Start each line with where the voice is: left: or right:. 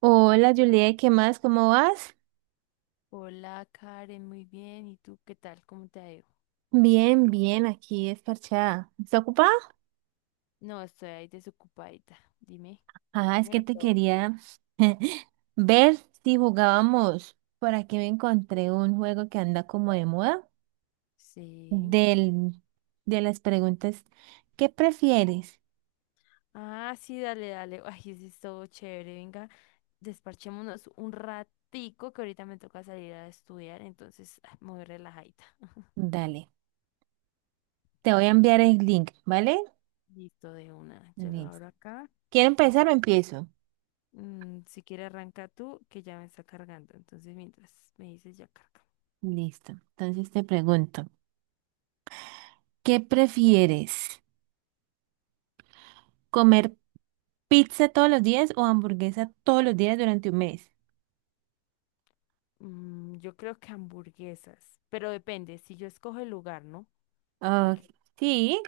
right: Hola Juliet, ¿qué más? ¿Cómo vas?
left: Hola Karen, muy bien. ¿Y tú qué tal? ¿Cómo te ha ido?
right: Bien, bien, aquí es parchada. ¿Está ocupada?
left: No, estoy ahí desocupadita. Dime,
right: Ah, es que
left: dímelo
right: te
left: todo.
right: quería ver si jugábamos. Por aquí me encontré un juego que anda como de moda
left: Sí.
right: del, de las preguntas. ¿Qué prefieres?
left: Ah, sí, dale, dale. Ay, sí, es todo chévere. Venga, desparchémonos un ratico que ahorita me toca salir a estudiar, entonces muy relajadita.
right: Dale, te voy a enviar el link, ¿vale?
left: Listo de una, ya lo
right: Listo.
left: abro acá.
right: ¿Quiero
left: Y
right: empezar o empiezo?
left: si quieres arranca tú, que ya me está cargando. Entonces, mientras me dices, ya carga.
right: Listo. Entonces te pregunto, ¿qué prefieres? Comer pizza todos los días o hamburguesa todos los días durante un mes.
left: Mm, yo creo que hamburguesas, pero depende, si yo escojo el lugar, ¿no?
right: Ah,
left: Porque
right: sí,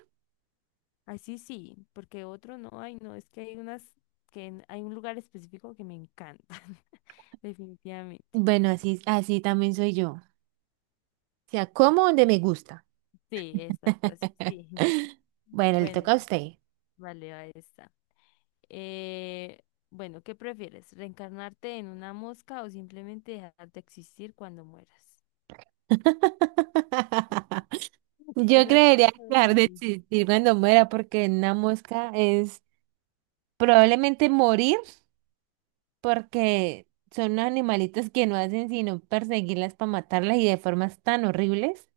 left: así sí, sí, porque otro no, hay no, es que hay unas hay un lugar específico que me encantan, definitivamente.
right: bueno, así, así también soy yo. O sea, como donde me gusta.
left: Sí, exacto, así sí.
right: Bueno, le toca
left: Bueno,
right: a usted.
left: vale, ahí está. Eh, bueno, ¿qué prefieres? ¿Reencarnarte en una mosca o simplemente dejar de existir cuando mueras?
right: Yo
left: Esa está
right: creería dejar
left: chévere.
right: de existir cuando muera porque una mosca es probablemente morir porque son unos animalitos que no hacen sino perseguirlas para matarlas y de formas tan horribles.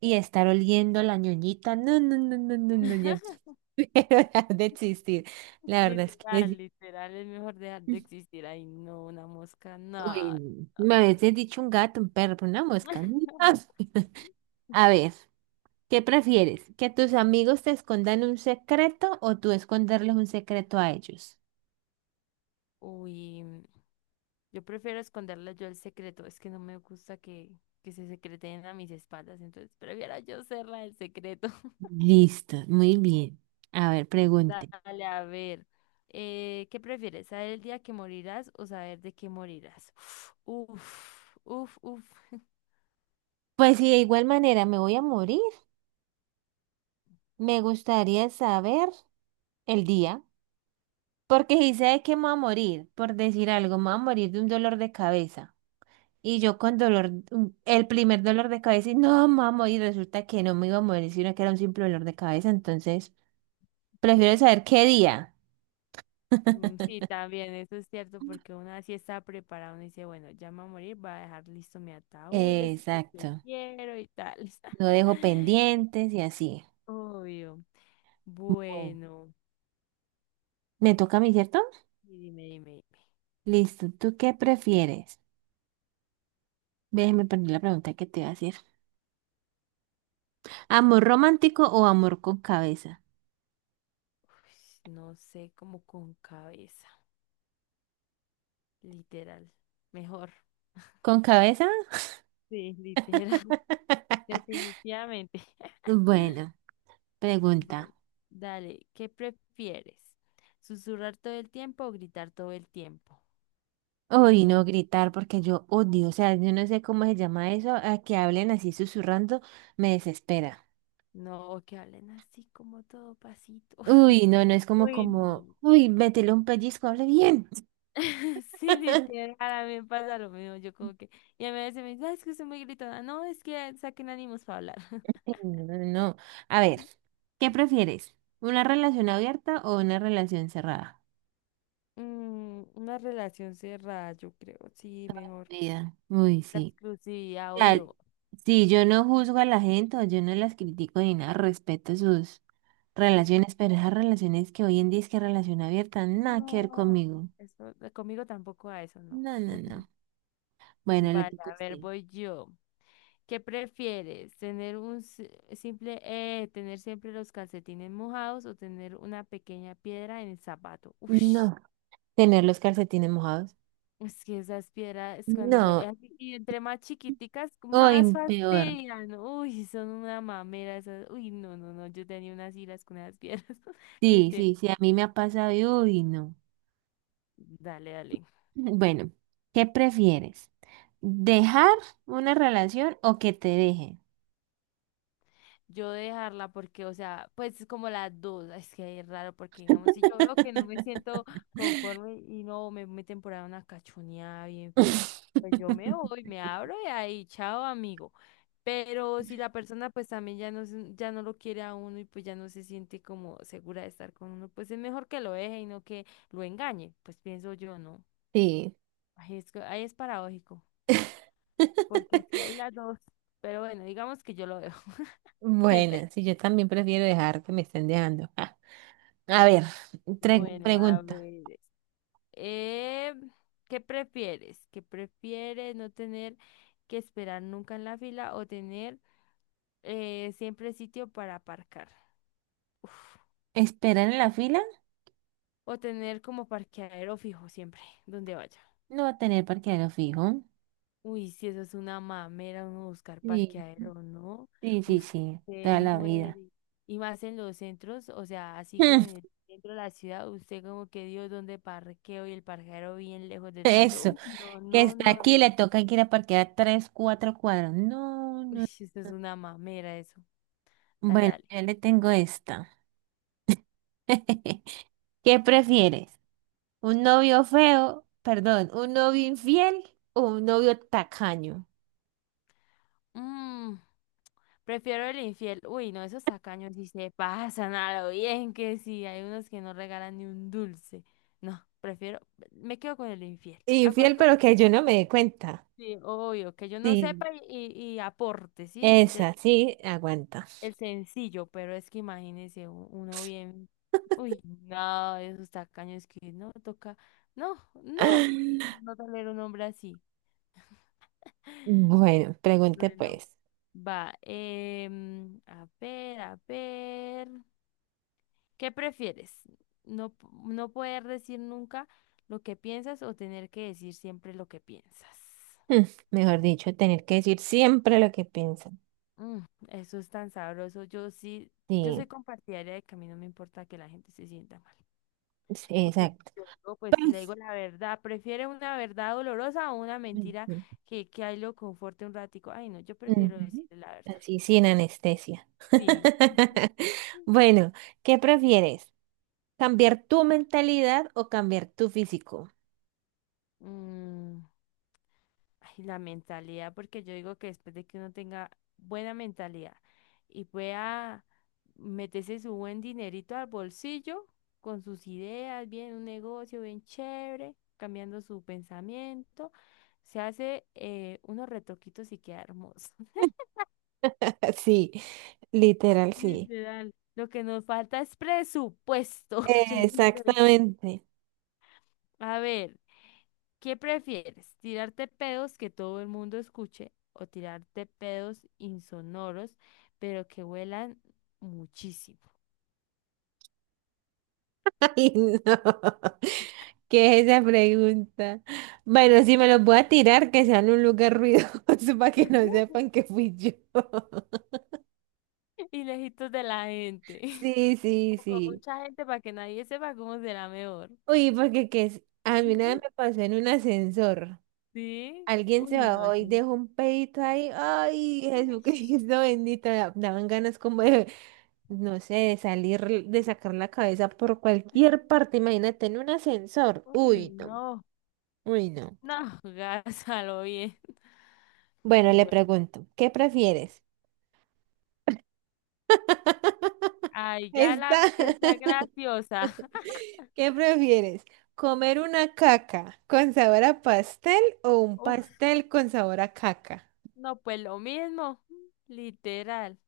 right: Y estar oliendo la ñoñita. No, no, no, no, no, no, ya prefiero dejar de existir. La verdad es que
left: Literal,
right: sí.
left: literal, es mejor dejar de existir. Ay, no, una mosca, no.
right: Uy, me habéis dicho un gato, un perro, pero una mosca. ¿No? A ver, ¿qué prefieres? ¿Que tus amigos te escondan un secreto o tú esconderles un secreto a ellos?
left: Uy. Yo prefiero esconderle yo el secreto, es que no me gusta que se secreten a mis espaldas, entonces prefiero yo ser la del secreto.
right: Listo, muy bien. A ver, pregunte.
left: Dale, a ver. ¿Qué prefieres? ¿Saber el día que morirás o saber de qué morirás? Uf, uf, uf.
right: Pues si de igual manera me voy a morir, me gustaría saber el día. Porque si sé de qué me voy a morir, por decir algo, me voy a morir de un dolor de cabeza. Y yo con dolor, el primer dolor de cabeza, y no, me voy a morir, resulta que no me iba a morir, sino que era un simple dolor de cabeza. Entonces, prefiero saber qué día.
left: Mm, sí, también, eso es cierto, porque uno así está preparado, uno dice, bueno, ya me voy a morir, voy a dejar listo mi ataúd, el sitio que
right: Exacto.
left: quiero y tal.
right: No dejo pendientes y así.
left: Obvio.
right: Bueno,
left: Bueno,
right: me toca a mí, ¿cierto?
left: y dime, dime.
right: Listo. ¿Tú qué prefieres? Déjeme poner la pregunta que te iba a hacer. ¿Amor romántico o amor con cabeza?
left: Ush, no sé, como con cabeza, literal. Mejor,
right: ¿Con cabeza?
left: sí, literal, definitivamente.
right: Bueno, pregunta.
left: Bueno. Dale, ¿qué prefieres? ¿Susurrar todo el tiempo o gritar todo el tiempo?
right: Uy,
left: Mm,
right: no gritar porque yo odio, o sea, yo no sé cómo se llama eso, a que hablen así susurrando, me desespera.
left: no, que hablen así como todo pasito.
right: Uy, no, no es como
left: Uy,
right: como,
left: no.
right: uy, métele un pellizco, hable bien.
left: Sí, literal, a mí me pasa lo mismo. Yo como que, y a veces me dicen, "Ah, es que soy muy gritona. No, es que saquen ánimos para hablar.
right: Sí, no, no, no. A ver, ¿qué prefieres? ¿Una relación abierta o una relación cerrada?
left: Mm, una relación cerrada, yo creo. Sí, mejor.
right: Vida. Uy,
left: La
right: sí.
left: exclusividad,
right: O sea,
left: obvio.
right: sí, yo no juzgo a la gente o yo no las critico ni nada, respeto sus
left: Sus...
right: relaciones, pero esas relaciones que hoy en día es que relación abierta, nada que ver
left: No,
right: conmigo.
left: eso, conmigo tampoco a eso, no.
right: No, no,
left: Mm, mm.
right: no. Bueno, le
left: Vale,
right: tocó a
left: a ver,
right: usted.
left: voy yo. ¿Qué prefieres? ¿Tener un simple, tener siempre los calcetines mojados o tener una pequeña piedra en el zapato? Ush,
right: No. Tener los calcetines mojados.
left: es que esas piedras
right: No.
left: y entre más chiquiticas,
right: Hoy
left: más
right: peor.
left: fastidian. Uy, son una mamera esas. Uy, no, no, no. Yo tenía unas iras con esas piedras.
right: Sí,
left: Literal.
right: sí, sí, a mí me ha pasado y uy, no.
left: Dale, dale.
right: Bueno, ¿qué prefieres? ¿Dejar una relación o que te dejen?
left: Yo dejarla porque, o sea, pues es como las dos, es que es raro porque, digamos, si yo veo que no me siento conforme y no me meten por ahí una cachoneada bien fea, pues yo me voy, me abro y ahí, chao amigo. Pero si la persona pues también ya ya no lo quiere a uno y pues ya no se siente como segura de estar con uno, pues es mejor que lo deje y no que lo engañe, pues pienso yo, ¿no?
right: Sí.
left: Ahí es, ahí es paradójico, porque es que hay las dos, pero bueno, digamos que yo lo dejo siempre.
right: Bueno, sí, yo también prefiero dejar que me estén dejando. Ah, a ver,
left: Bueno, a
right: pregunta.
left: ver. Eh, ¿Qué prefieres? ¿Qué prefieres no tener que esperar nunca en la fila o tener siempre sitio para aparcar? Uf.
right: ¿Esperar en la fila?
left: O tener como parqueadero fijo siempre, donde vaya.
right: No tener parqueadero fijo.
left: Uy, si eso es una mamera, uno buscar
right: Sí,
left: parqueadero, ¿no?
right: sí, sí, sí,
left: Usted
right: toda la
left: muere.
right: vida.
left: Y más en los centros, o sea, así como en el centro de la ciudad, usted como que Dios, ¿dónde parqueo? Y el parqueadero bien lejos del centro.
right: Eso.
left: Uy, no,
right: Que
left: no,
right: está
left: no,
right: aquí,
left: no.
right: le toca que ir a parquear tres, cuatro cuadros. No,
left: Uy,
right: no,
left: eso es
right: no.
left: una mamera eso. Dale,
right: Bueno,
left: dale.
right: yo le tengo esta. ¿Qué prefieres? ¿Un novio feo? Perdón, ¿un novio infiel o un novio tacaño?
left: Mm, prefiero el infiel. Uy, no, esos tacaños sí se pasan a lo bien que sí. Hay unos que no regalan ni un dulce. No, prefiero, me quedo con el infiel.
right: Infiel,
left: Aguanto
right: pero
left: acá.
right: que yo no me dé cuenta.
left: Sí, obvio, que yo no
right: Sí,
left: sepa y aporte, ¿sí?
right: esa, sí, aguanta.
left: El sencillo, pero es que imagínese uno bien. Uy, no, esos tacaños que no toca. No, no, no tolero un hombre así.
right: Bueno, pregunte
left: Bueno.
right: pues.
left: Va, a ver, a ver. ¿Qué prefieres? No, no poder decir nunca lo que piensas o tener que decir siempre lo que piensas.
right: Hmm, Mejor dicho, tener que decir siempre lo que piensan.
left: Mm, eso es tan sabroso. Yo sí, yo
right: Sí,
left: soy compartidaria de que a mí no me importa que la gente se sienta mal.
right: sí,
left: Porque
right: exacto.
left: yo digo, pues si le digo la verdad, prefiere una verdad dolorosa o una mentira que ahí lo conforte un ratico. Ay, no, yo prefiero decir
right: Ujú.
left: la verdad.
right: Así, sin anestesia.
left: Sí.
right: Bueno, ¿qué prefieres? ¿Cambiar tu mentalidad o cambiar tu físico?
left: Mm, ay, la mentalidad, porque yo digo que después de que uno tenga buena mentalidad y pueda meterse su buen dinerito al bolsillo con sus ideas, bien un negocio bien chévere, cambiando su pensamiento, se hace unos retoquitos y queda hermoso.
right: Sí, literal, sí.
left: Literal. Lo que nos falta es presupuesto. Yo siempre he dicho,
right: Exactamente.
left: a ver. ¿Qué prefieres? ¿Tirarte pedos que todo el mundo escuche o tirarte pedos insonoros, pero que huelan muchísimo
right: Ay, no. ¿Qué es esa pregunta? Bueno, si me los voy a tirar, que sea en un lugar ruidoso para que no sepan que fui yo.
left: y lejitos de la gente?
right: Sí, sí,
left: O con
right: sí.
left: mucha gente para que nadie sepa cómo será mejor.
right: Uy, porque a mí nada me pasó en un ascensor.
left: ¿Sí?
right: Alguien se
left: Uy, no,
right: bajó
left: eso...
right: y dejó un pedito ahí. Ay,
left: Ish.
right: Jesucristo bendito. Daban ganas como de, no sé, de salir, de sacar la cabeza por cualquier parte. Imagínate en un ascensor.
left: Uy,
right: Uy, no.
left: no.
right: Uy, no.
left: No, gásalo bien.
right: Bueno, le
left: Bueno,
right: pregunto, ¿qué prefieres?
left: ay, ya la
right: Está.
left: vi que está graciosa.
right: ¿Qué prefieres? ¿Comer una caca con sabor a pastel o un
left: Uf,
right: pastel con sabor a caca?
left: no, pues lo mismo, literal.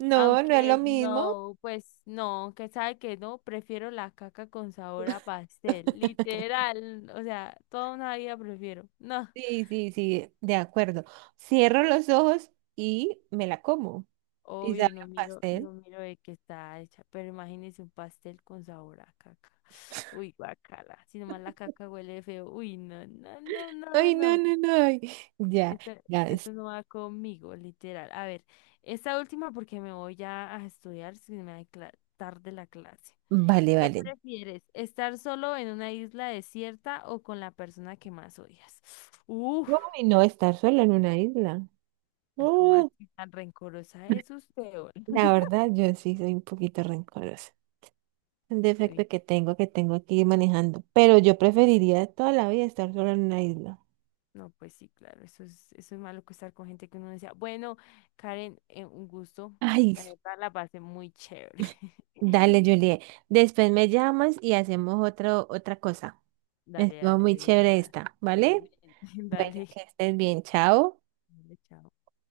right: No, no es lo
left: Aunque
right: mismo.
left: no, pues no, que sabe que no, prefiero la caca con sabor a pastel, literal, o sea, toda una vida prefiero. No,
right: Sí, sí, sí, de acuerdo. Cierro los ojos y me la como. Y sabe
left: obvio, no
right: a
left: miro,
right: pastel.
left: no miro de qué está hecha, pero imagínese un pastel con sabor a caca. Uy, guacala, si nomás la caca huele feo, uy, no, no, no, no,
right: Ay, no,
left: no,
right: no, no, ay, ya,
left: esto,
right: ya.
left: esto no va conmigo, literal. A ver, esta última porque me voy ya a estudiar, si me va a tarde la clase.
right: Vale,
left: ¿Qué
right: vale.
left: prefieres? ¿Estar solo en una isla desierta o con la persona que más odias? Uf,
right: Uy, no, estar sola en una isla.
left: ay, cómo
right: Uh,
left: así tan rencorosa es usted hoy.
right: la verdad, yo sí soy un poquito rencorosa. Un
left: Ay,
right: defecto que tengo, que tengo que ir manejando. Pero yo preferiría toda la vida estar sola en una isla.
left: no, pues sí, claro, eso es malo que estar con gente que uno decía, bueno, Karen, un gusto.
right: Ay,
left: La verdad la pasé muy chévere.
right: dale, Juliet. Después me llamas y hacemos otro, otra cosa.
left: Dale,
right: Estuvo
left: dale,
right: muy
left: de
right: chévere
left: una.
right: esta, ¿vale?
left: Sí,
right: Bueno,
left: dale,
right: que estés bien, chao.
left: dale, chao.